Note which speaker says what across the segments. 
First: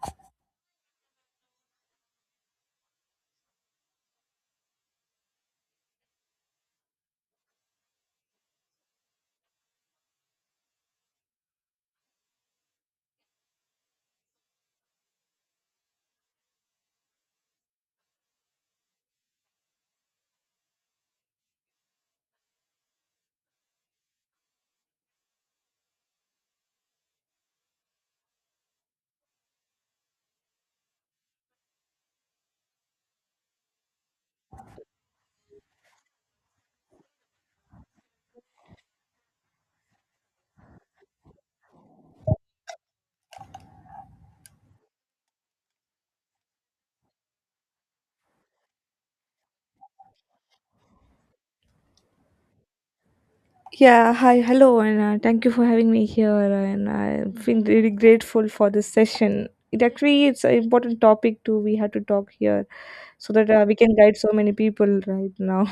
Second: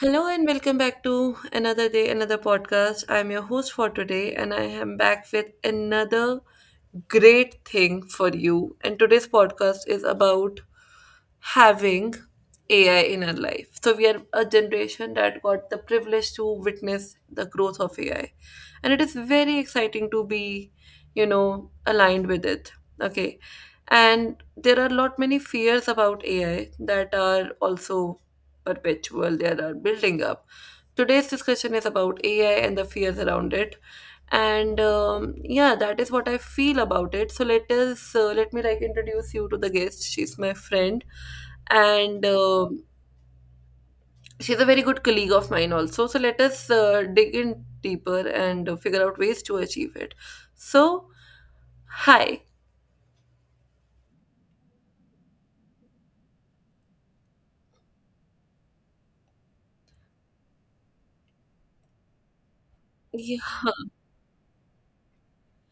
Speaker 1: Hello and welcome back to another day, another podcast. I'm your host for today, and I am back with another great thing for you. And today's podcast is about having AI in our life. So, we are a generation that got the privilege to witness the growth of AI, and it is very exciting to be, aligned with it. Okay, and there are a lot many fears about AI that are also perpetual that are building up. Today's discussion is about AI and the fears around it, and yeah, that is what I feel about it. So let me like introduce you to the guest. She's my friend, and she's a very good colleague of mine also. So let us dig in deeper and figure out ways to achieve it. So, hi.
Speaker 2: Yeah, hi, hello, and thank you for having me here. And I feel really grateful for this session. It's an important topic too. We had to talk here so
Speaker 1: Yeah.
Speaker 2: that we can guide so many people right now.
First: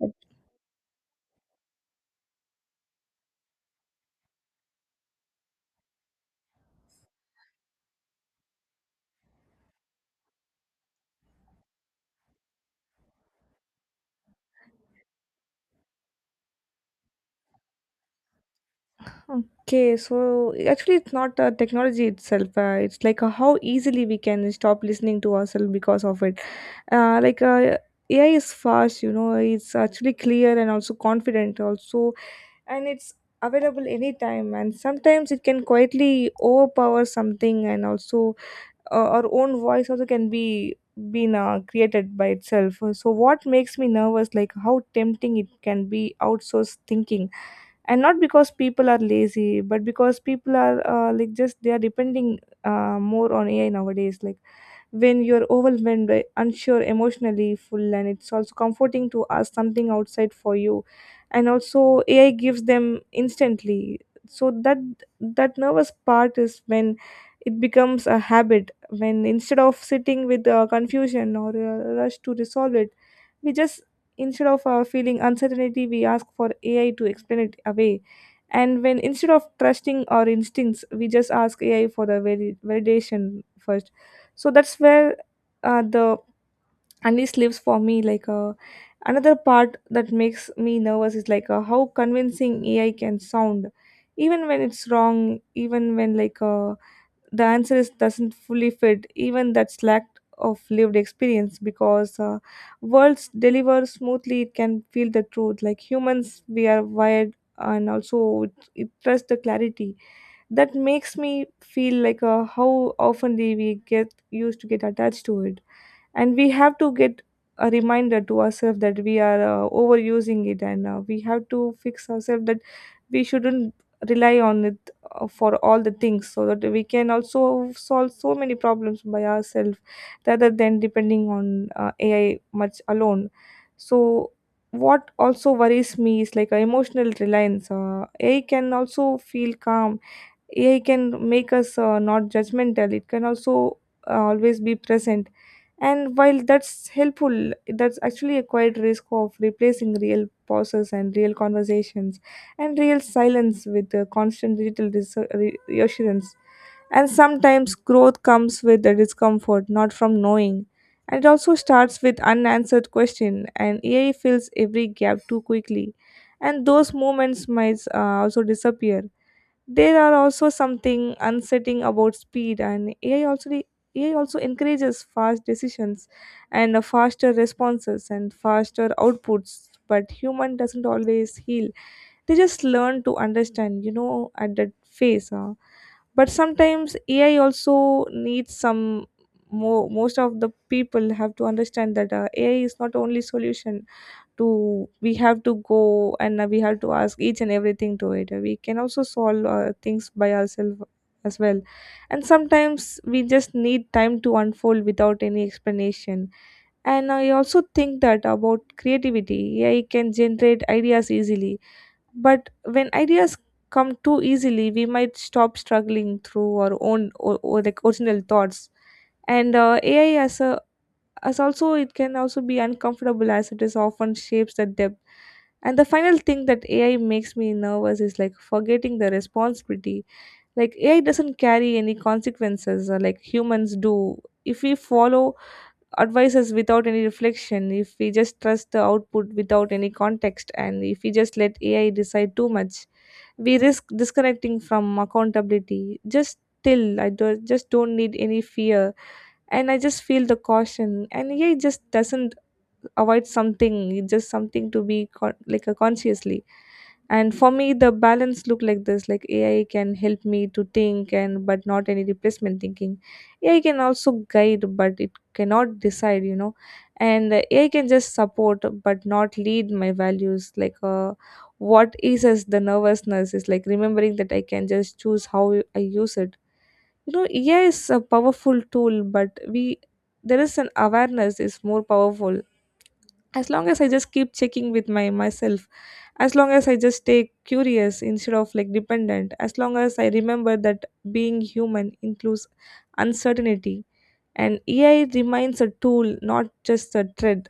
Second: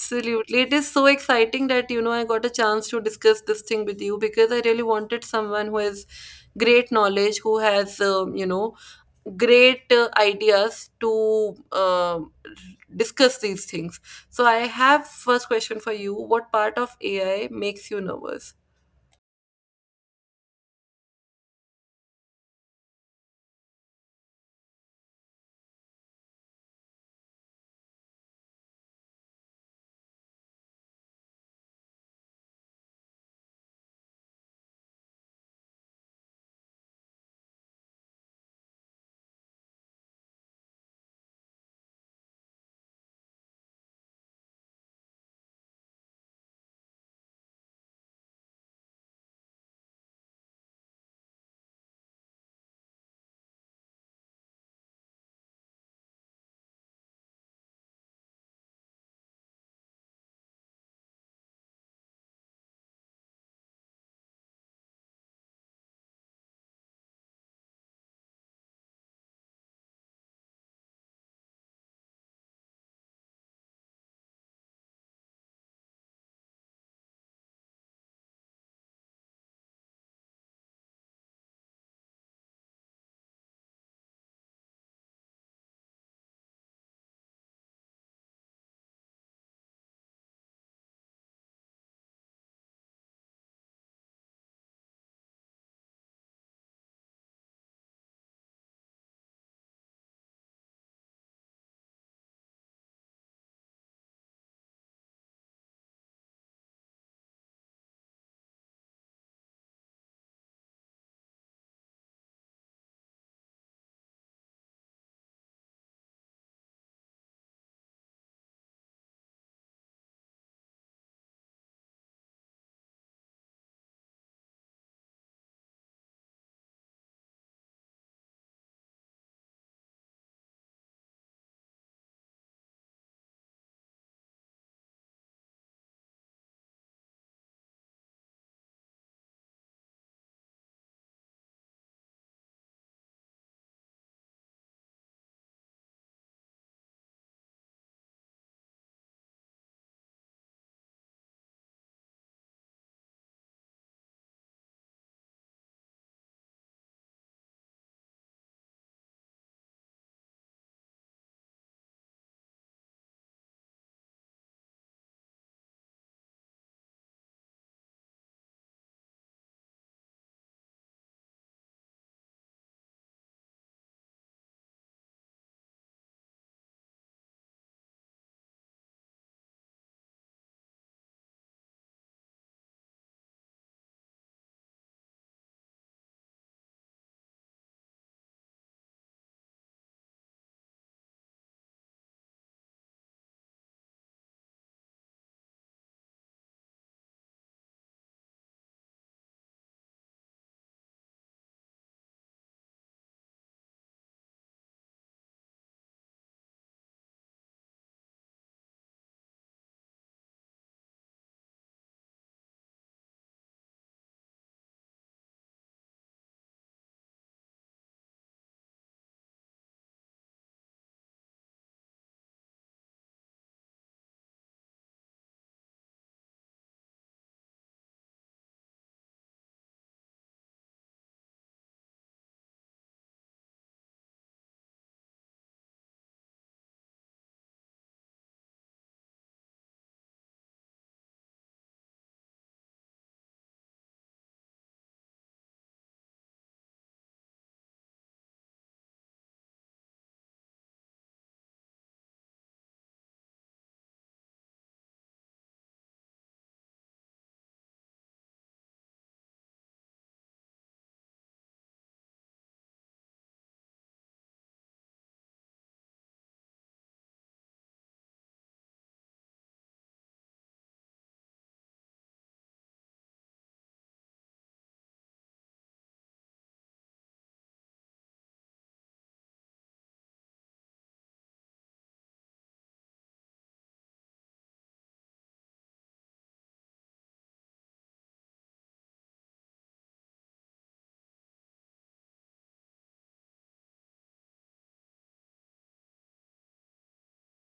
Speaker 1: It is so exciting that, you know, I got a chance to discuss this thing with you because I really wanted someone who has great knowledge, who has, great ideas to discuss these things. So I have first question for you. What part of AI makes you nervous?
Speaker 2: Okay, so actually, it's not the technology itself. It's how easily we can stop listening to ourselves because of it. Uh, like uh, AI is fast, you know. It's actually clear and also confident. Also, and it's available anytime, and sometimes it can quietly overpower something, and also our own voice also can be been created by itself. So what makes me nervous, like, how tempting it can be, outsourced thinking, and not because people are lazy, but because people are like just they are depending more on AI nowadays. Like, when you're overwhelmed by unsure, emotionally full, and it's also comforting to ask something outside for you, and also AI gives them instantly, so that nervous part is when it becomes a habit, when instead of sitting with confusion or a rush to resolve it, we just, instead of feeling uncertainty, we ask for AI to explain it away, and when instead of trusting our instincts, we just ask AI for the validation first. So that's where the Anis lives for me. Another part that makes me nervous is how convincing AI can sound, even when it's wrong, even when the answer is doesn't fully fit, even that's lack of lived experience. Because words deliver smoothly, it can feel the truth. Like humans, we are wired, and also it trusts the clarity. That makes me feel how often do we get used to get attached to it, and we have to get a reminder to ourselves that we are overusing it, and we have to fix ourselves that we shouldn't rely on it for all the things, so that we can also solve so many problems by ourselves, rather than depending on AI much alone. So what also worries me is emotional reliance. AI can also feel calm. AI can make us not judgmental. It can also always be present. And while that's helpful, that's actually a quiet risk of replacing real pauses and real conversations and real silence with constant digital reassurance. And sometimes growth comes with the discomfort, not from knowing. And it also starts with unanswered question, and AI fills every gap too quickly. And those moments might also disappear. There are also something unsettling about speed, and AI also encourages fast decisions and faster responses and faster outputs. But human doesn't always heal. They just learn to understand, you know, at that phase. But sometimes AI also needs some more most of the people have to understand that AI is not only solution, to we have to go and we have to ask each and everything to it. We can also solve things by ourselves as well, and sometimes we just need time to unfold without any explanation. And I also think that about creativity, AI can generate ideas easily, but when ideas come too easily, we might stop struggling through our own or original thoughts. And ai as a as also it can also be uncomfortable, as it is often shapes the depth. And the final thing that AI makes me nervous is like forgetting the responsibility. Like, AI doesn't carry any consequences like humans do. If we follow advices without any reflection, if we just trust the output without any context, and if we just let AI decide too much, we risk disconnecting from accountability. Just Still I do, just don't need any fear, and I just feel the caution. And yeah, it just doesn't avoid something, it's just something to be like a consciously. And for me the balance look like this: like AI can help me to think and but not any replacement thinking. AI can also guide, but it cannot decide, you know. And AI can just support but not lead my values. What is as the nervousness is like remembering that I can just choose how I use it, you know. AI is a powerful tool, but we, there is an awareness is more powerful. As long as I just keep checking with my myself, as long as I just stay curious instead of like dependent, as long as I remember that being human includes uncertainty, and AI remains a tool, not just a threat.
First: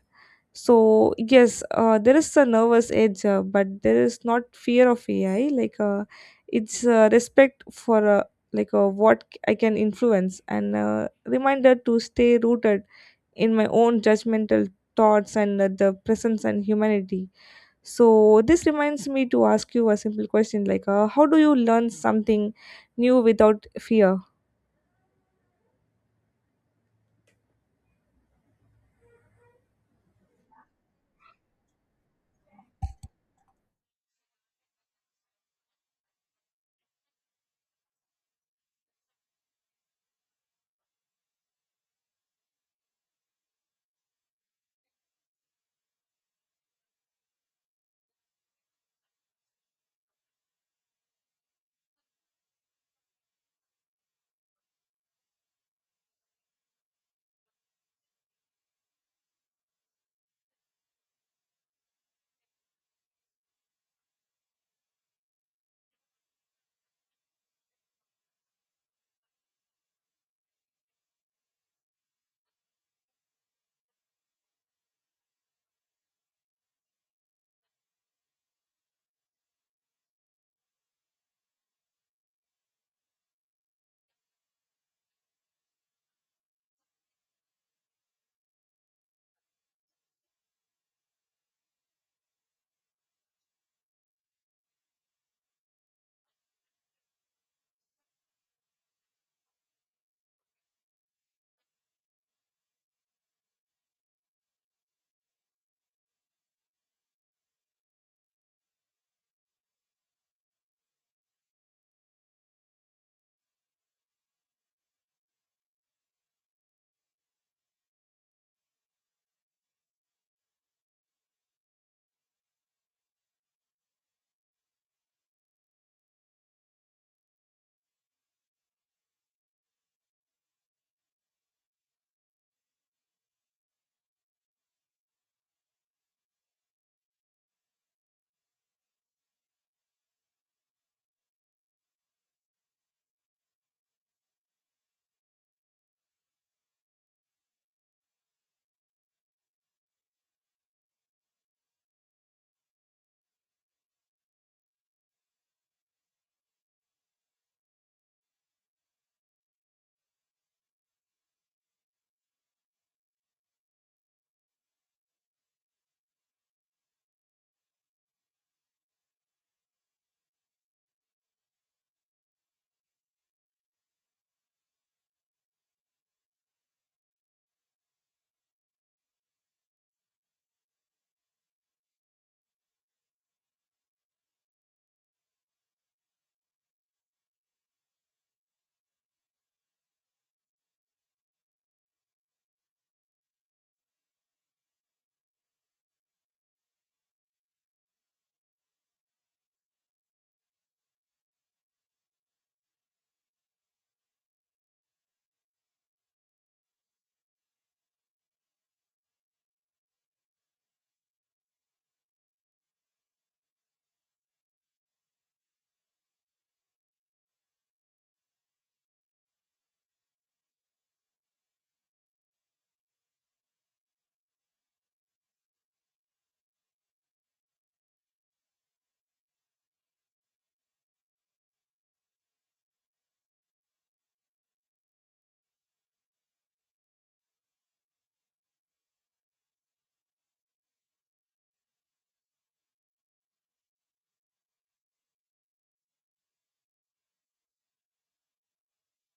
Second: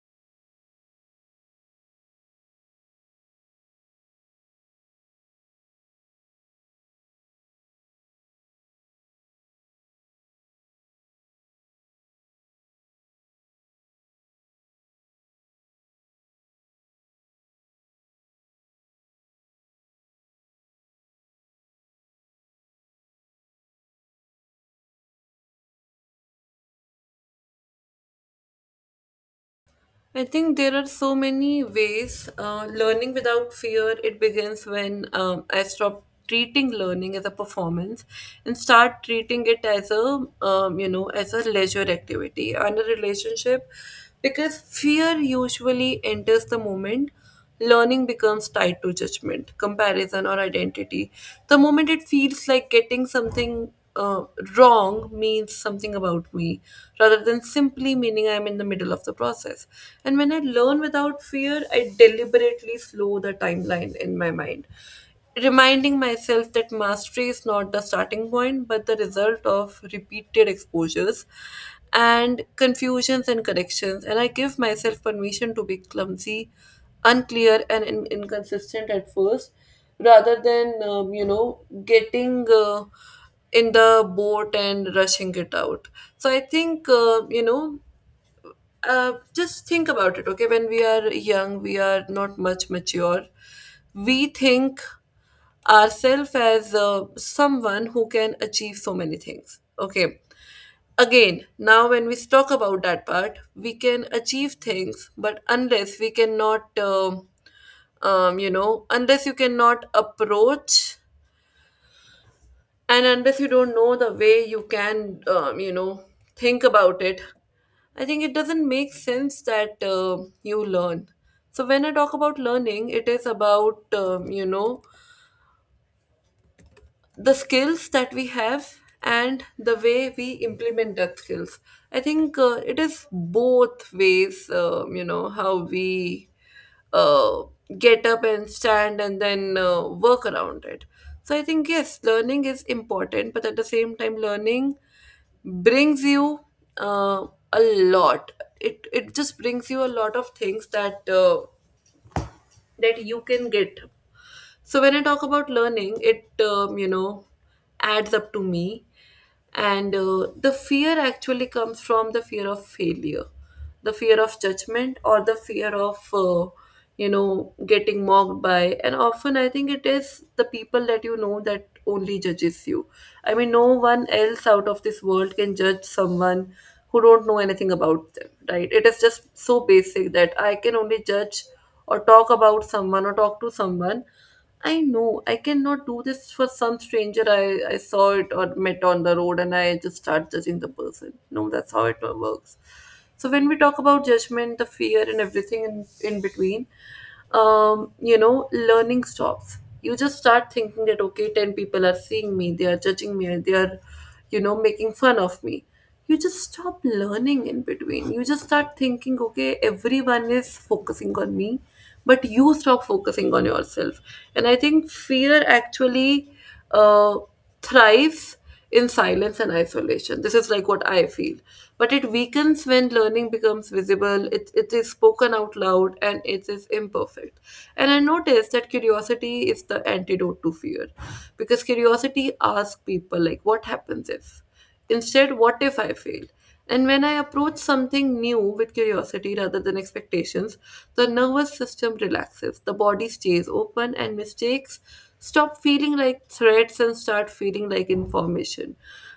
Speaker 2: So yes, there is a nervous edge, but there is not fear of AI. It's respect for what I can influence, and reminder to stay rooted in my own judgmental thoughts and the presence and humanity. So this reminds me to ask you a simple question, how do you learn something new without fear?
Speaker 1: I think there are so many ways. Learning without fear, it begins when I stop treating learning as a performance and start treating it as a, as a leisure activity and a relationship because fear usually enters the moment learning becomes tied to judgment, comparison, or identity. The moment it feels like getting something wrong means something about me, rather than simply meaning I'm in the middle of the process. And when I learn without fear, I deliberately slow the timeline in my mind, reminding myself that mastery is not the starting point but the result of repeated exposures and confusions and corrections. And I give myself permission to be clumsy, unclear, and inconsistent at first, rather than you know getting in the boat and rushing it out. So I think you know just think about it. Okay, when we are young, we are not much mature. We think ourselves as someone who can achieve so many things. Okay. Again, now when we talk about that part, we can achieve things, but unless we cannot, unless you cannot approach, and unless you don't know the way you can, think about it, I think it doesn't make sense that you learn. So when I talk about learning, it is about the skills that we have and the way we implement that skills. I think it is both ways, how we uh, get up and stand and then work around it. So I think yes, learning is important, but at the same time, learning brings you uh, a lot. It just brings you a lot of things that that you can get. So when I talk about learning, it adds up to me, and the fear actually comes from the fear of failure, the fear of judgment, or the fear of getting mocked by. And often I think it is the people that you know that only judges you. I mean, no one else out of this world can judge someone who don't know anything about them, right? It is just so basic that I can only judge or talk about someone or talk to someone I know. I cannot do this for some stranger I saw it or met on the road and I just start judging the person. No, that's how it works. So when we talk about judgment, the fear and everything in between, learning stops. You just start thinking that okay, 10 people are seeing me, they are judging me, they are, you know, making fun of me. You just stop learning in between. You just start thinking, okay, everyone is focusing on me, but you stop focusing on yourself. And I think fear actually uh, thrives in silence and isolation. This is like what I feel. But it weakens when learning becomes visible, it is spoken out loud, and it is imperfect. And I noticed that curiosity is the antidote to fear, because curiosity asks people, like, what happens if? Instead, what if I fail? And when I approach something new with curiosity rather than expectations, the nervous system relaxes, the body stays open, and mistakes stop feeling like threats and start feeling like information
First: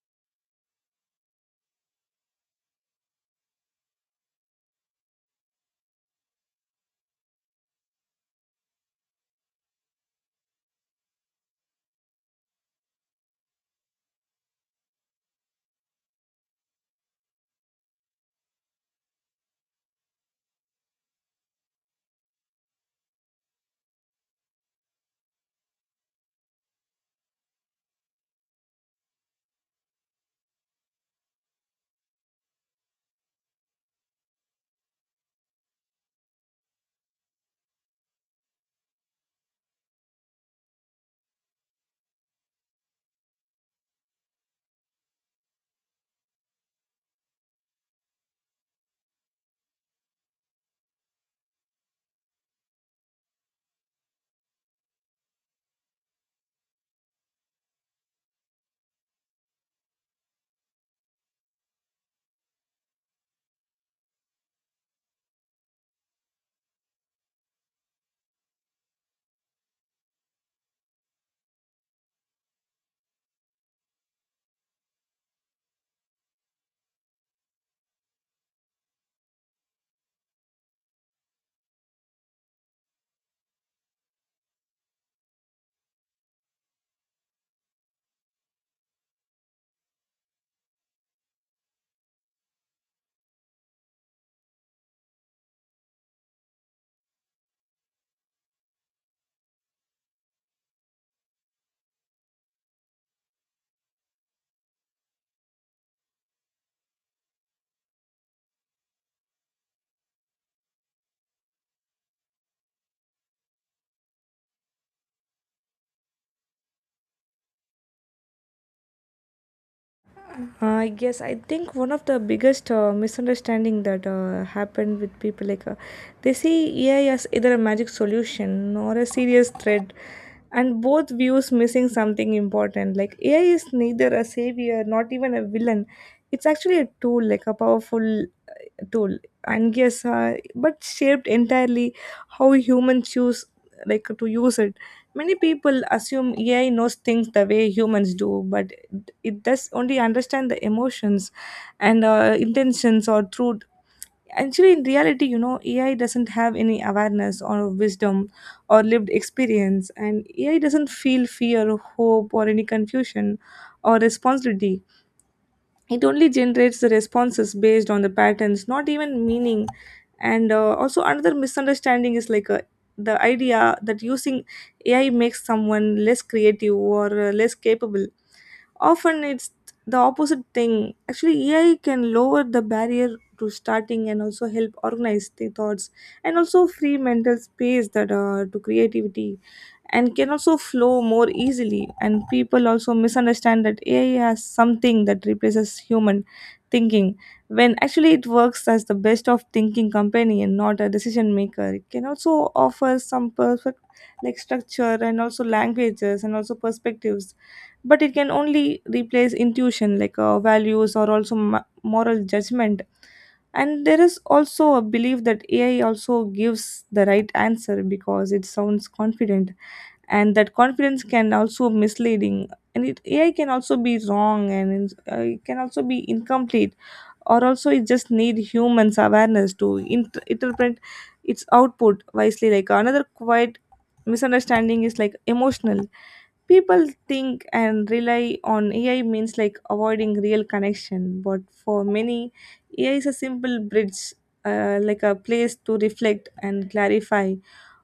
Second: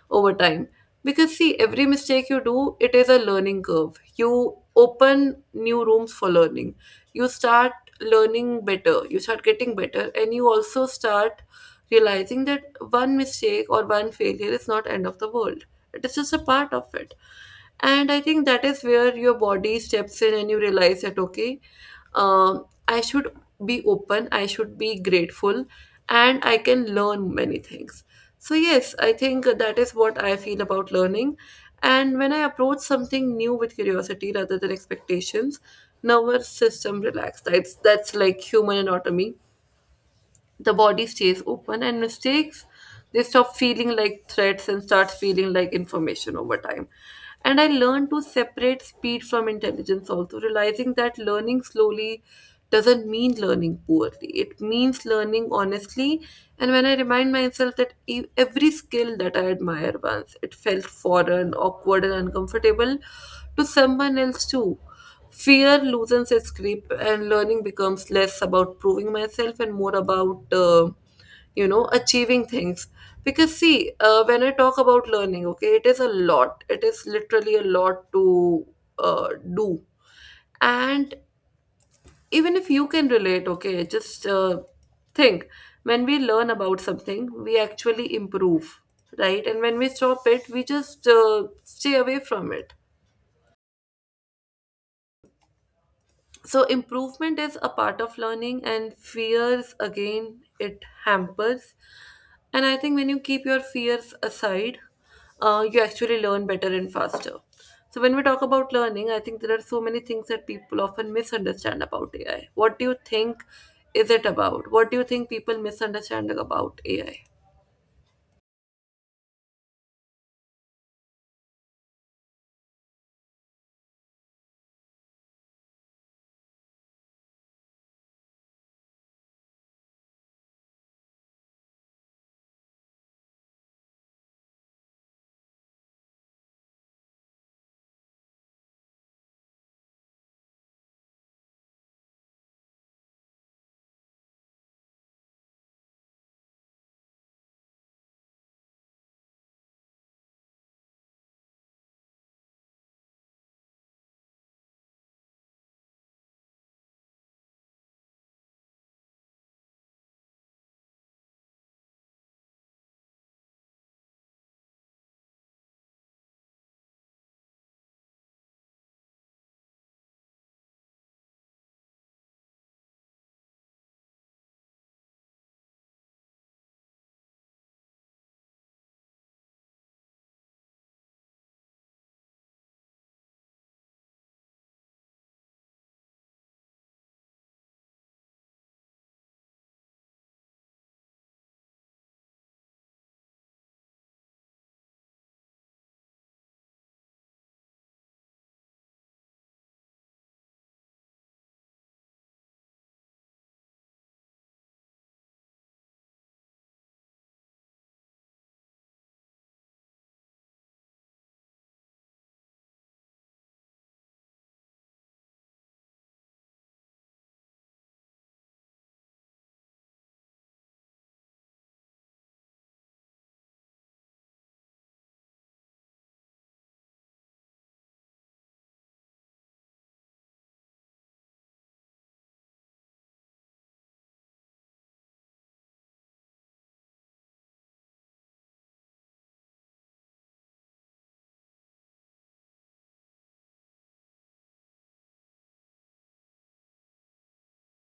Speaker 1: over time. Because, see, every mistake you do, it is a learning curve. You open new rooms for learning. You start learning better, you start getting better, and you also start realizing that one mistake or one failure is not end of the world, it is just a part of it. And I think that is where your body steps in and you realize that, okay, I should be open, I should be grateful, and I can learn many things. So, yes, I think that is what I feel about learning. And when I approach something new with curiosity rather than expectations, nervous system relaxed. That's like human anatomy. The body stays open and mistakes, they stop feeling like threats and start feeling like information over time. And I learned to separate speed from intelligence, also realizing that learning slowly doesn't mean learning poorly, it means learning honestly. And when I remind myself that every skill that I admire once, it felt foreign, awkward, and uncomfortable to someone else too, fear loosens its grip, and learning becomes less about proving myself and more about, achieving things. Because, see, when I talk about learning, okay, it is a lot. It is literally a lot to uh, do. And even if you can relate, okay, just think, when we learn about something, we actually improve, right? And when we stop it, we just stay away from it. So improvement is a part of learning, and fears again, it hampers. And I think when you keep your fears aside, you actually learn better and faster. So when we talk about learning, I think there are so many things that people often misunderstand about AI. What do you think is it about? What do you think people misunderstand about AI?
Speaker 2: Yes, I think one of the biggest misunderstanding that happened with people, they see AI as either a magic solution or a serious threat, and both views missing something important. Like, AI is neither a savior, not even a villain. It's actually a tool, like a powerful tool. And yes but shaped entirely how humans choose like to use it. Many people assume AI knows things the way humans do, but it does only understand the emotions and intentions or truth. Actually in reality, you know, AI doesn't have any awareness or wisdom or lived experience, and AI doesn't feel fear, hope, or any confusion, or responsibility. It only generates the responses based on the patterns, not even meaning. And also another misunderstanding is the idea that using AI makes someone less creative or less capable. Often it's the opposite thing. Actually AI can lower the barrier to starting, and also help organize the thoughts, and also free mental space that to creativity and can also flow more easily. And people also misunderstand that AI has something that replaces human thinking, when actually it works as the best of thinking companion, not a decision maker. It can also offer some perfect like structure and also languages and also perspectives, but it can only replace intuition like values or also moral judgment. And there is also a belief that AI also gives the right answer because it sounds confident, and that confidence can also misleading. And it AI can also be wrong, and it can also be incomplete, or also it just need humans awareness to interpret its output wisely. Like another quiet misunderstanding is like emotional, people think and rely on AI means like avoiding real connection, but for many, AI is a simple bridge, like a place to reflect and clarify,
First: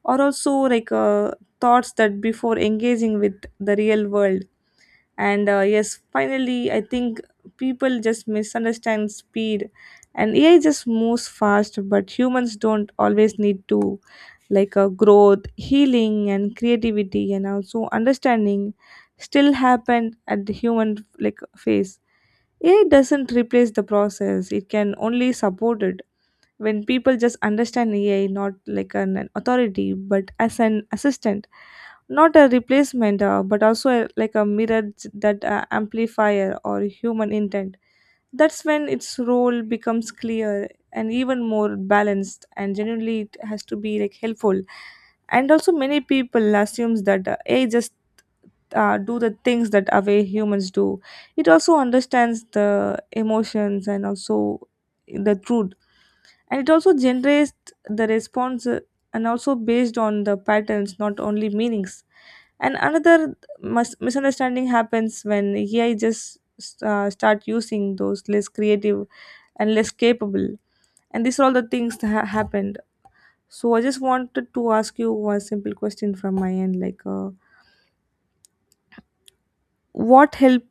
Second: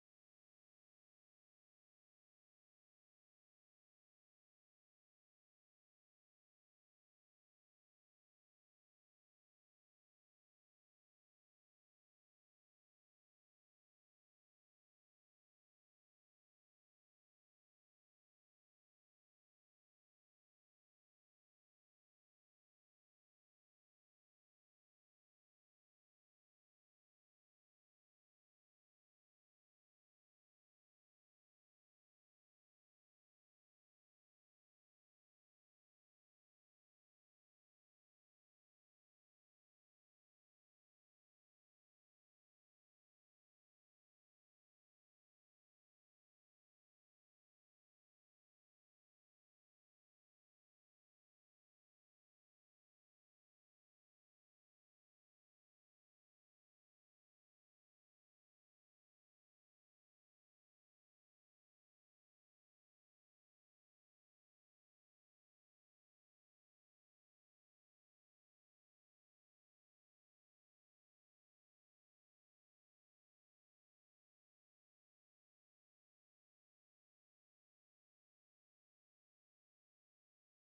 Speaker 2: or also thoughts that before engaging with the real world. And yes, finally I think people just misunderstand speed, and AI just moves fast, but humans don't always need to. Growth, healing, and creativity, and also understanding still happen at the human like phase. AI doesn't replace the process, it can only support it. When people just understand AI not like an authority but as an assistant, not a replacement, but also like a mirror that amplifier or human intent, that's when its role becomes clear and even more balanced and genuinely it has to be like helpful. And also many people assumes that AI just do the things that away humans do. It also understands the emotions and also the truth, and it also generates the response and also based on the patterns, not only meanings. And another misunderstanding happens when AI just start using those less creative and less capable. And these are all the things that happened. So I just wanted to ask you one simple question from my end, what help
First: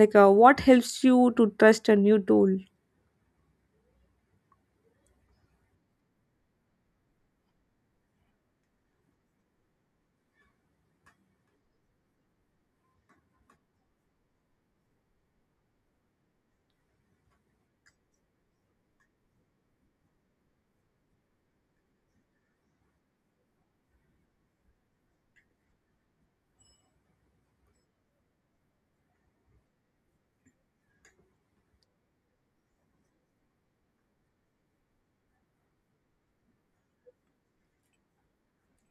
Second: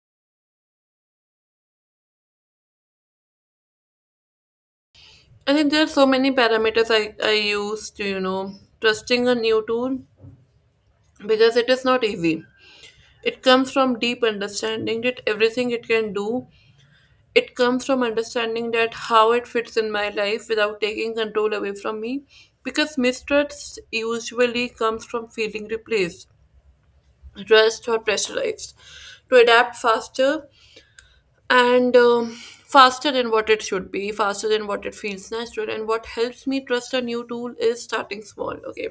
Speaker 2: what helps you to trust a new tool?
Speaker 1: I think there are so many parameters I use to, you know, trusting a new tool, because it is not easy. It comes from deep understanding that everything it can do, it comes from understanding that how it fits in my life without taking control away from me. Because mistrust usually comes from feeling replaced, rushed, or pressurized to adapt faster and faster than what it should be, faster than what it feels natural. And what helps me trust a new tool is starting small. Okay,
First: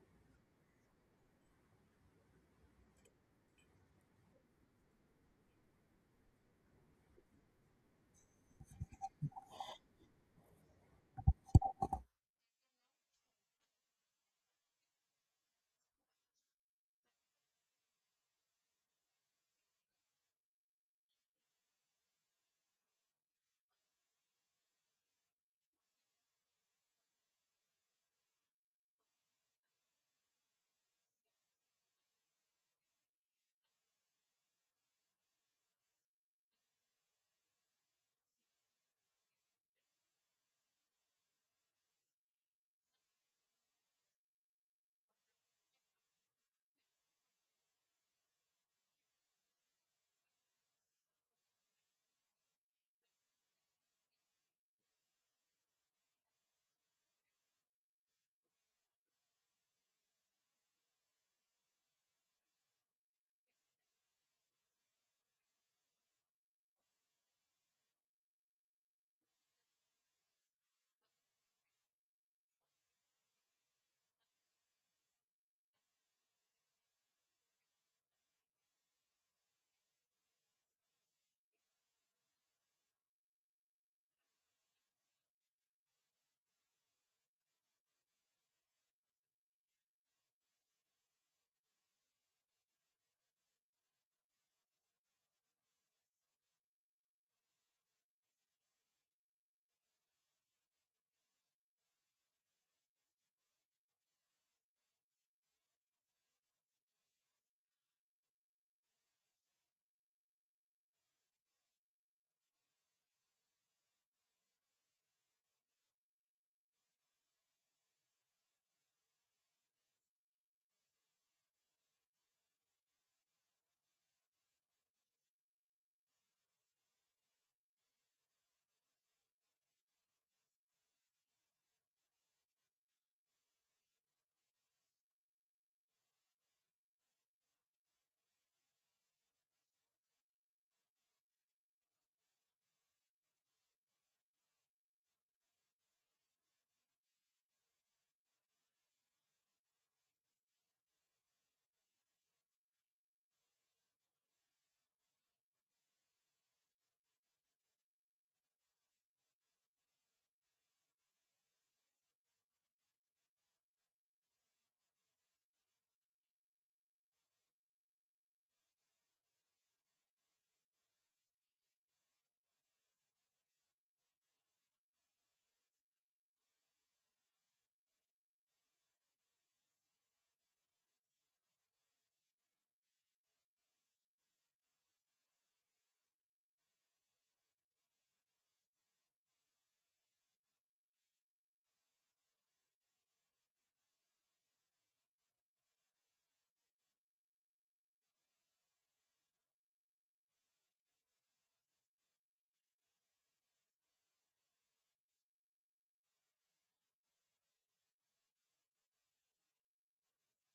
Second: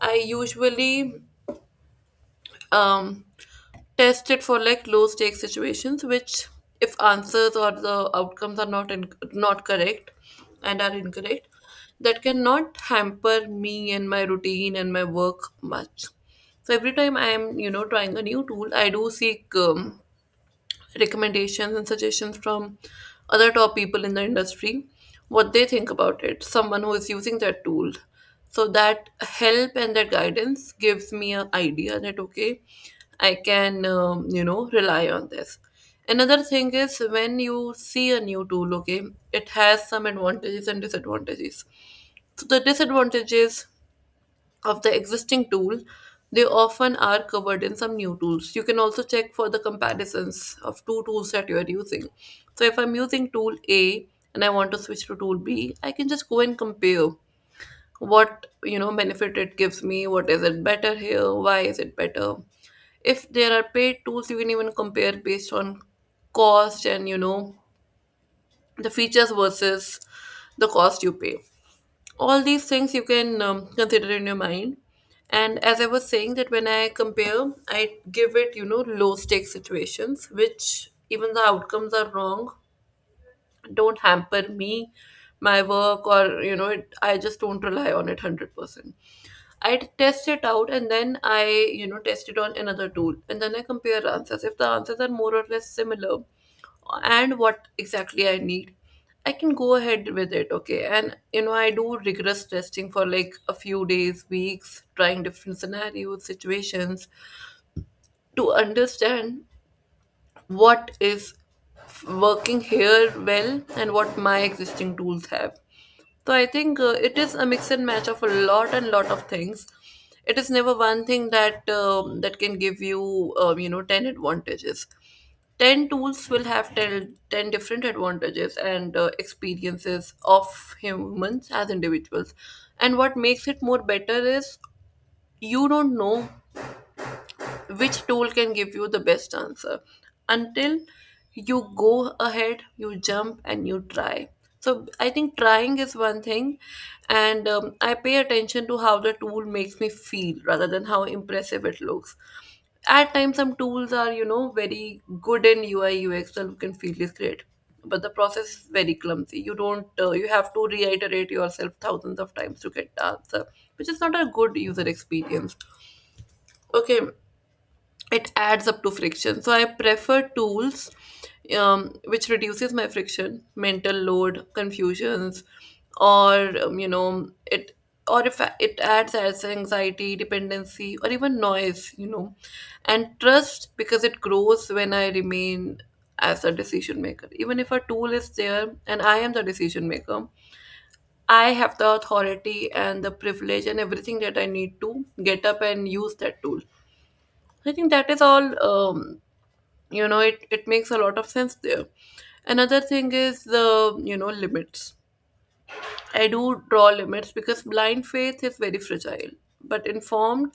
Speaker 1: I usually um test it for like low stake situations, which if answers or the outcomes are not correct and are incorrect, that cannot hamper me and my routine and my work much. So every time I am, you know, trying a new tool, I do seek recommendations and suggestions from other top people in the industry, what they think about it, someone who is using that tool. So that help and that guidance gives me an idea that okay, I can you know, rely on this. Another thing is when you see a new tool, okay, it has some advantages and disadvantages. So the disadvantages of the existing tool, they often are covered in some new tools. You can also check for the comparisons of two tools that you are using. So if I'm using tool A and I want to switch to tool B, I can just go and compare what you know benefit it gives me, what is it better here, why is it better. If there are paid tools, you can even compare based on cost and you know the features versus the cost you pay. All these things you can consider in your mind. And as I was saying that when I compare, I give it you know low stake situations, which even the outcomes are wrong, don't hamper me, my work, or you know it, I just don't rely on it 100%. I test it out and then I, you know, test it on another tool, and then I compare answers. If the answers are more or less similar and what exactly I need, I can go ahead with it, okay? And you know, I do rigorous testing for like a few days, weeks, trying different scenarios, situations to understand what is working here well and what my existing tools have. So I think it is a mix and match of a lot and lot of things. It is never one thing that that can give you you know ten advantages. Ten tools will have ten different advantages and experiences of humans as individuals. And what makes it more better is you don't know which tool can give you the best answer until you go ahead, you jump, and you try. So I think trying is one thing, and I pay attention to how the tool makes me feel rather than how impressive it looks. At times, some tools are, very good in UI UX. The look and feel is great, but the process is very clumsy. You don't You have to reiterate yourself thousands of times to get the answer, which is not a good user experience, okay? It adds up to friction, so I prefer tools, which reduces my friction, mental load, confusions, or you know it or if I- it adds as anxiety, dependency, or even noise. And trust, because it grows when I remain as a decision maker. Even if a tool is there and I am the decision maker, I have the authority and the privilege and everything that I need to get up and use that tool. I think that is all. It makes a lot of sense there. Another thing is the, limits. I do draw limits because blind faith is very fragile, but informed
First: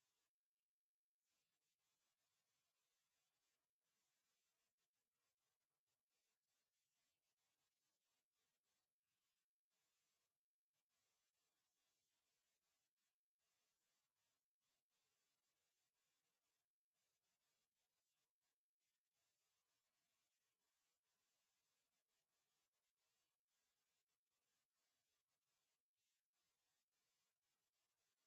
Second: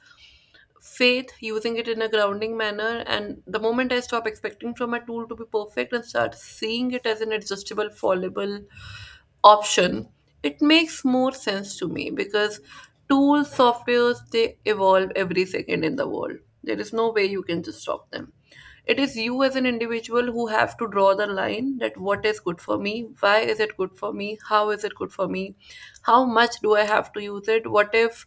Speaker 1: faith, using it in a grounding manner, and the moment I stop expecting from a tool to be perfect and start seeing it as an adjustable, fallible option, it makes more sense to me, because tools, softwares, they evolve every second in the world. There is no way you can just stop them. It is you as an individual who have to draw the line, that what is good for me, why is it good for me, how is it good for me, how much do I have to use it, what if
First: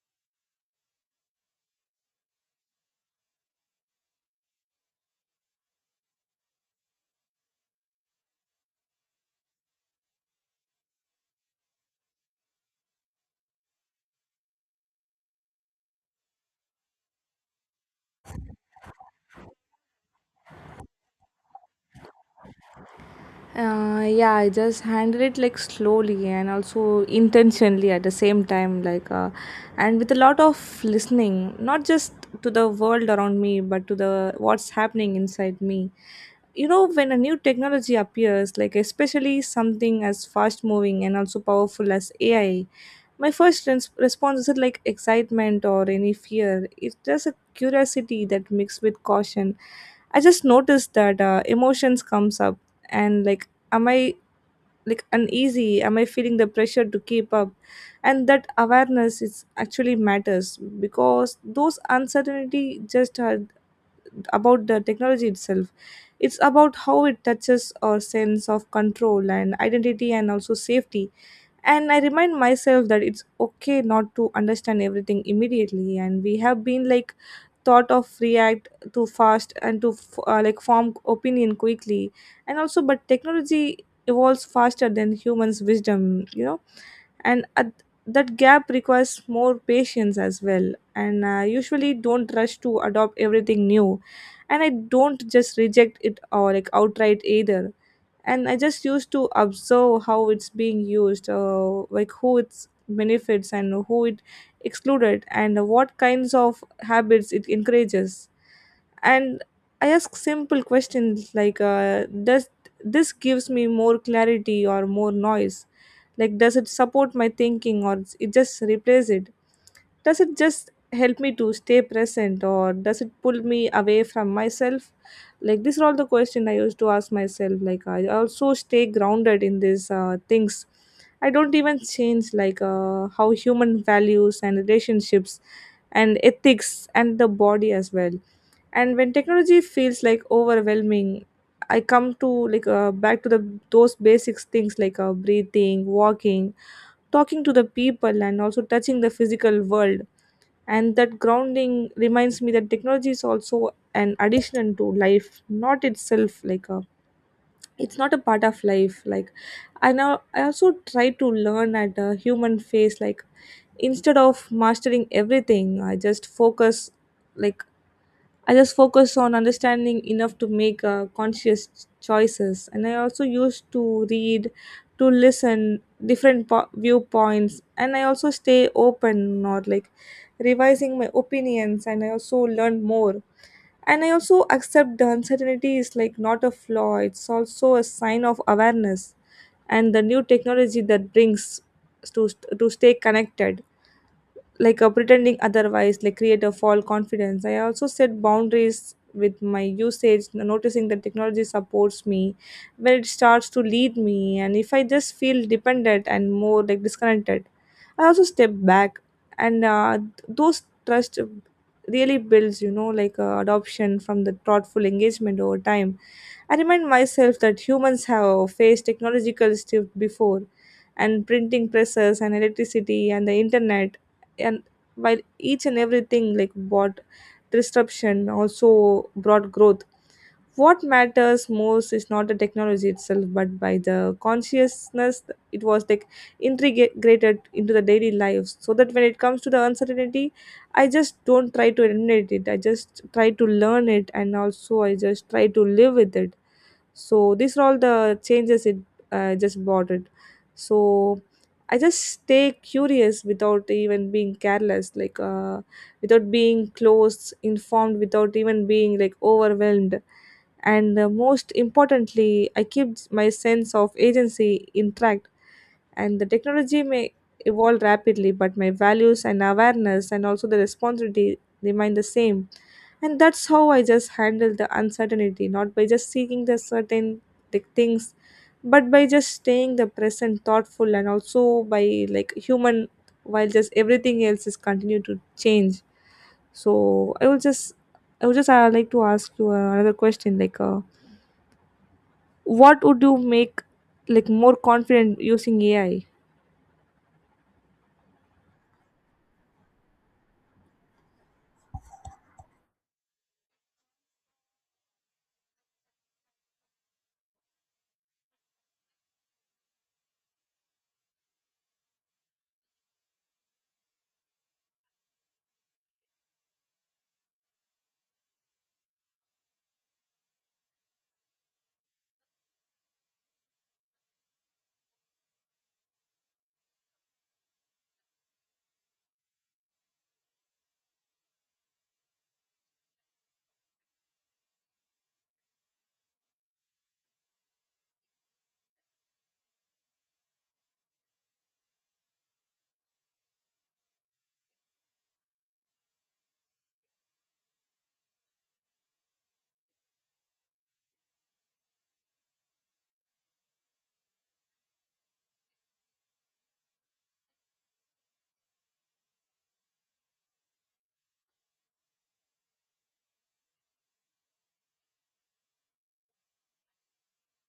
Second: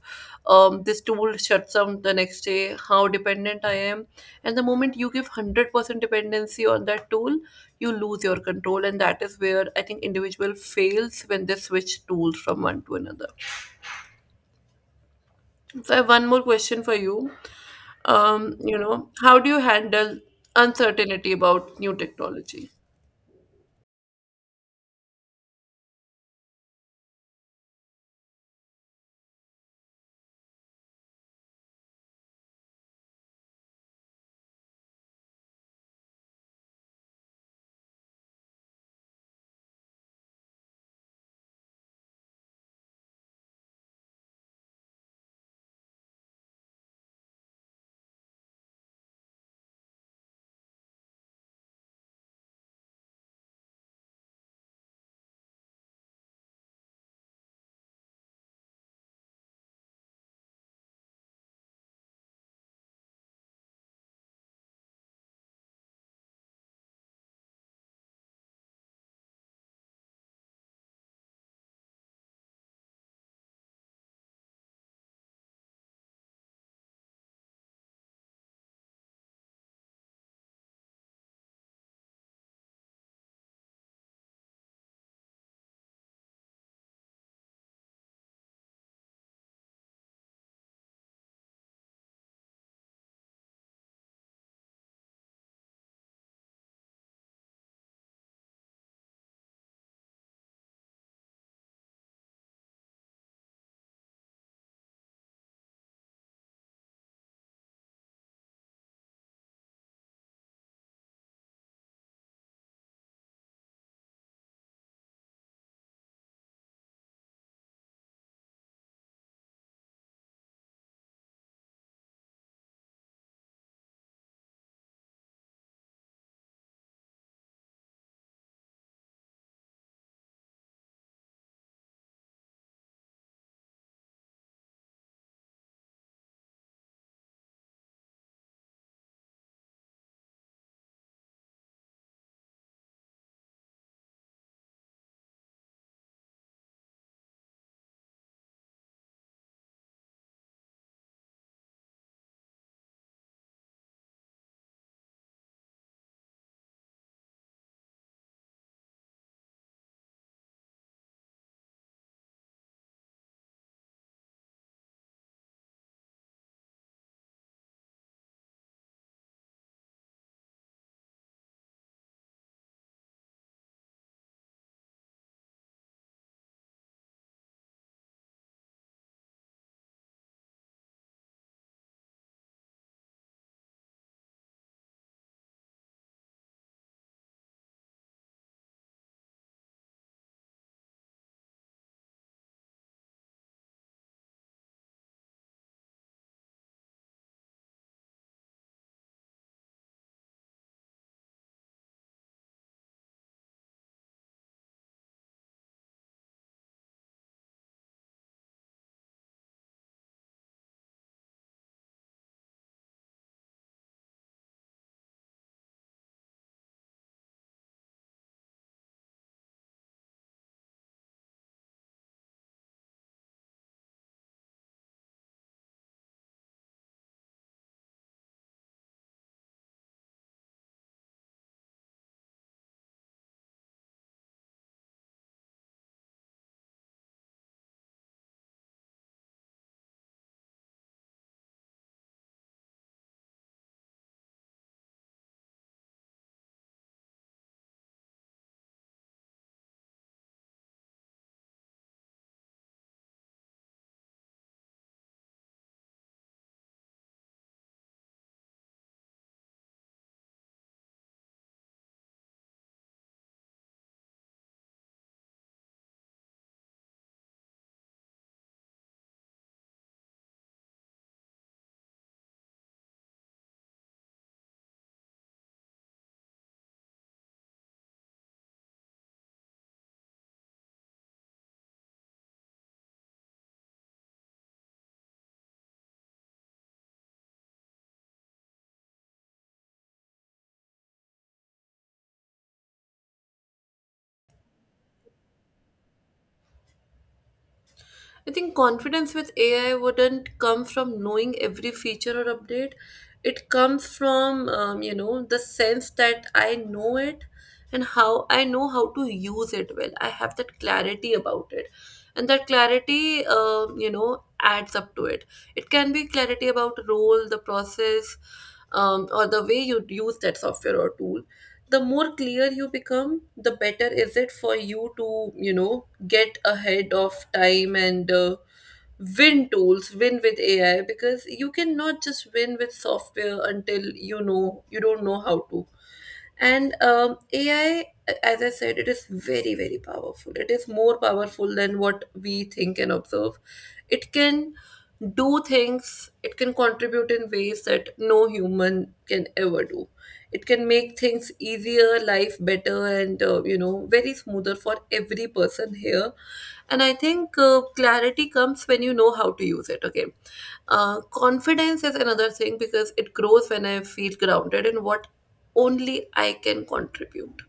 Speaker 1: this tool shuts down the next day, how dependent I am. And the moment you give 100% dependency on that tool, you lose your control, and that is where I think individual fails when they switch tools from one to another. So I have one more question for you. How do you handle uncertainty about new technology?
Speaker 2: Yeah, I just handle it like slowly and also intentionally at the same time, like, and with a lot of listening, not just to the world around me, but to the what's happening inside me. You know, when a new technology appears, like especially something as fast moving and also powerful as AI, my first response isn't like excitement or any fear, it's just a curiosity that mixed with caution. I just noticed that emotions comes up and like am I like uneasy, am I feeling the pressure to keep up, and that awareness is actually matters, because those uncertainty just are about the technology itself. It's about how it touches our sense of control and identity and also safety. And I remind myself that it's okay not to understand everything immediately, and we have been like thought of react too fast and to like form opinion quickly. And also but technology evolves faster than humans wisdom, you know, and at, that gap requires more patience as well, and usually don't rush to adopt everything new. And I don't just reject it or like outright either, and I just used to observe how it's being used, like who its benefits and who it excluded and what kinds of habits it encourages. And I ask simple questions like, does this gives me more clarity or more noise, like does it support my thinking or it just replaces it, does it just help me to stay present or does it pull me away from myself. Like these are all the questions I used to ask myself. Like I also stay grounded in these things I don't even change, like how human values and relationships and ethics and the body as well. And when technology feels like overwhelming, I come to, like, back to the those basics things like, breathing, walking, talking to the people and also touching the physical world. And that grounding reminds me that technology is also an addition to life, not itself like a, it's not a part of life. Like I now I also try to learn at a human face, like instead of mastering everything I just focus, like I just focus on understanding enough to make conscious choices. And I also used to read, to listen different viewpoints, and I also stay open or like revising my opinions. And I also learn more. And I also accept the uncertainty is like not a flaw; it's also a sign of awareness, and the new technology that brings to to stay connected, like, pretending otherwise like create a false confidence. I also set boundaries with my usage, noticing that technology supports me when it starts to lead me, and if I just feel dependent and more like disconnected, I also step back. And those trust really builds, you know, like adoption from the thoughtful engagement over time. I remind myself that humans have faced technological shift before, and printing presses and electricity and the internet, and while each and everything like what disruption also brought growth. What matters most is not the technology itself, but by the consciousness it was like integrated into the daily lives. So that when it comes to the uncertainty, I just don't try to eliminate it. I just try to learn it, and also I just try to live with it. So these are all the changes it just brought it. So I just stay curious without even being careless. Like, without being close informed, without even being like overwhelmed, and most importantly I keep my sense of agency intact. And the technology may evolve rapidly, but my values and awareness and also the responsibility remain the same. And that's how I just handle the uncertainty, not by just seeking the certain like things, but by just staying the present thoughtful and also by like human, while just everything else is continue to change. So I would just like to ask you another question, like, what would you make like more confident using AI?
Speaker 1: I think confidence with AI wouldn't come from knowing every feature or update. It comes from the sense that I know it and how I know how to use it well. I have that clarity about it. And that clarity, adds up to it. It can be clarity about role, the process, or the way you use that software or tool. The more clear you become, the better is it for you to get ahead of time, and win tools, win with AI, because you cannot just win with software, until you don't know how to. And AI, as I said, it is very, very powerful. It is more powerful than what we think and observe. It can do things, it can contribute in ways that no human can ever do. It can make things easier, life better, and very smoother for every person here. And I think clarity comes when you know how to use it, okay? Confidence is another thing, because it grows when I feel grounded in what only I can contribute.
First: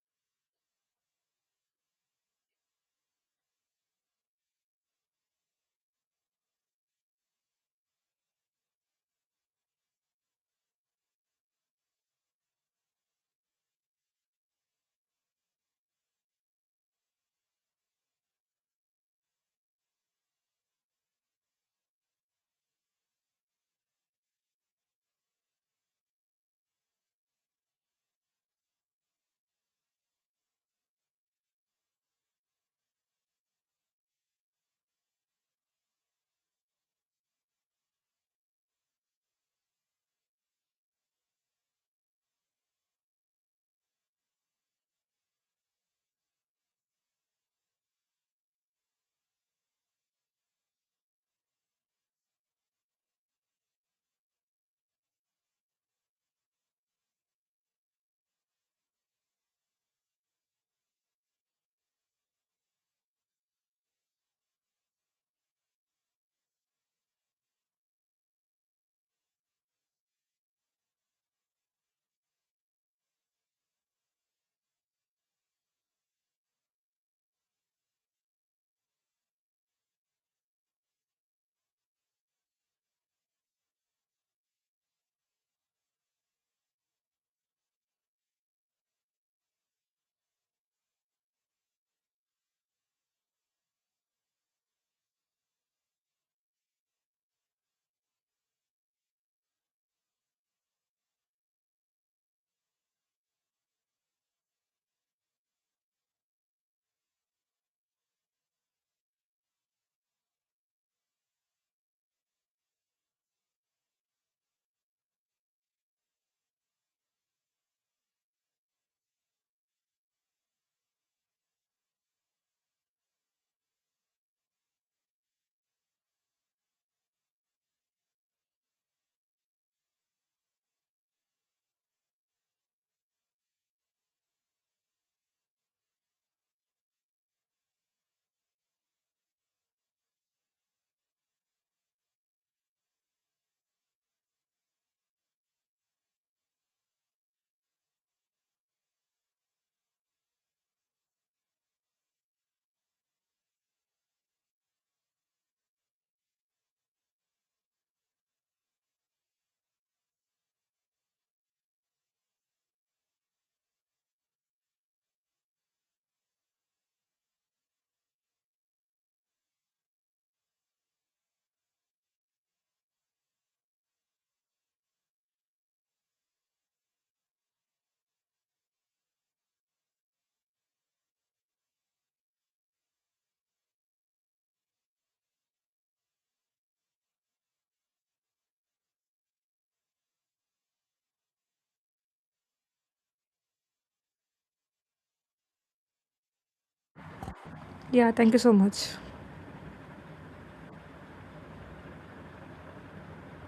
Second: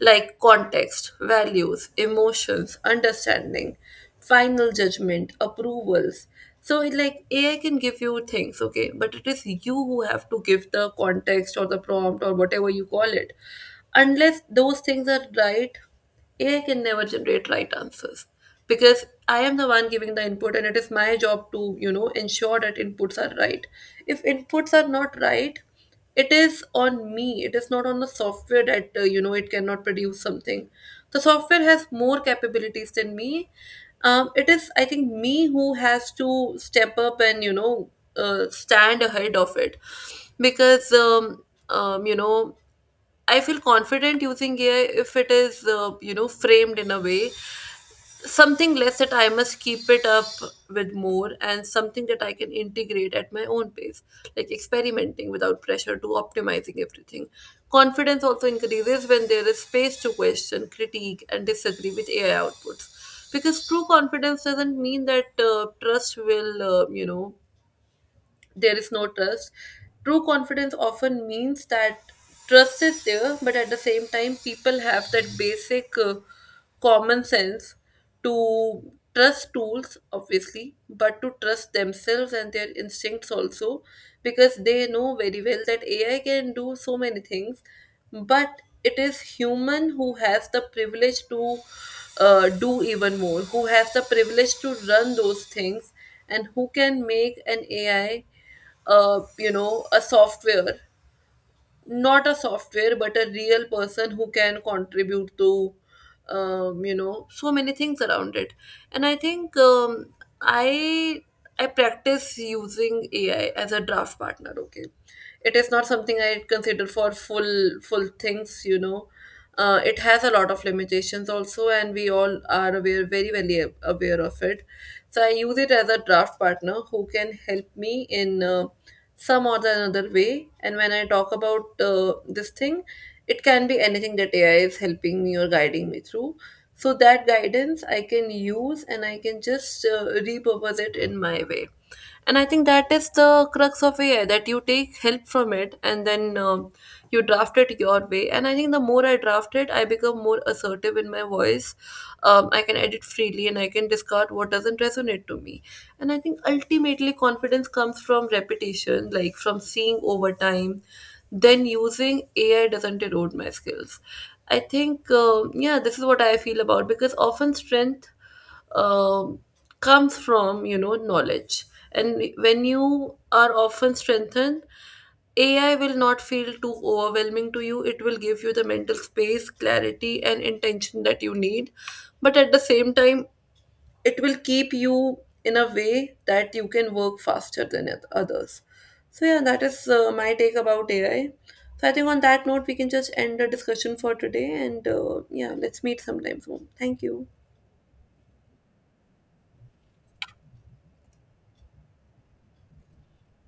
Speaker 1: Like context, values, emotions, understanding, final judgment, approvals. So, it like AI can give you things, okay, but it is you who have to give the context, or the prompt, or whatever you call it. Unless those things are right, AI can never generate right answers, because I am the one giving the input and it is my job to, ensure that inputs are right. If inputs are not right, it is on me, it is not on the software that it cannot produce something. The software has more capabilities than me. It is, I think, me who has to step up and stand ahead of it. Because um, um, you know i feel confident using AI if it is framed in a way, something less that I must keep it up with more, and something that I can integrate at my own pace, like experimenting without pressure to optimizing everything. Confidence also increases when there is space to question, critique, and disagree with AI outputs. Because true confidence doesn't mean that trust will, there is no trust. True confidence often means that trust is there, but at the same time, people have that basic common sense to trust tools, obviously, but to trust themselves and their instincts also, because they know very well that AI can do so many things, but it is human who has the privilege to do even more, who has the privilege to run those things and who can make an AI, a software, not a software, but a real person who can contribute to so many things around it. And I think, i I practice using AI as a draft partner, okay? It is not something I consider for full things. It has a lot of limitations also, and we all are aware, very well aware of it. So I use it as a draft partner who can help me in some or the another way. And when I talk about this thing, it can be anything that AI is helping me or guiding me through. So that guidance I can use and I can just repurpose it in my way. And I think that is the crux of AI, that you take help from it and then you draft it your way. And I think the more I draft it, I become more assertive in my voice. I can edit freely and I can discard what doesn't resonate to me. And I think ultimately confidence comes from repetition, like from seeing over time then using AI doesn't erode my skills. I think yeah, this is what I feel about, because often strength um, comes from, knowledge. And when you are often strengthened, AI will not feel too overwhelming to you. It will give you the mental space, clarity, and intention that you need. But at the same time, it will keep you in a way that you can work faster than others. So, yeah, that is my take about AI. So, I think on that note, we can just end the discussion for today. And yeah, let's meet sometime soon. Thank you.
Speaker 2: Yeah, thank you so much.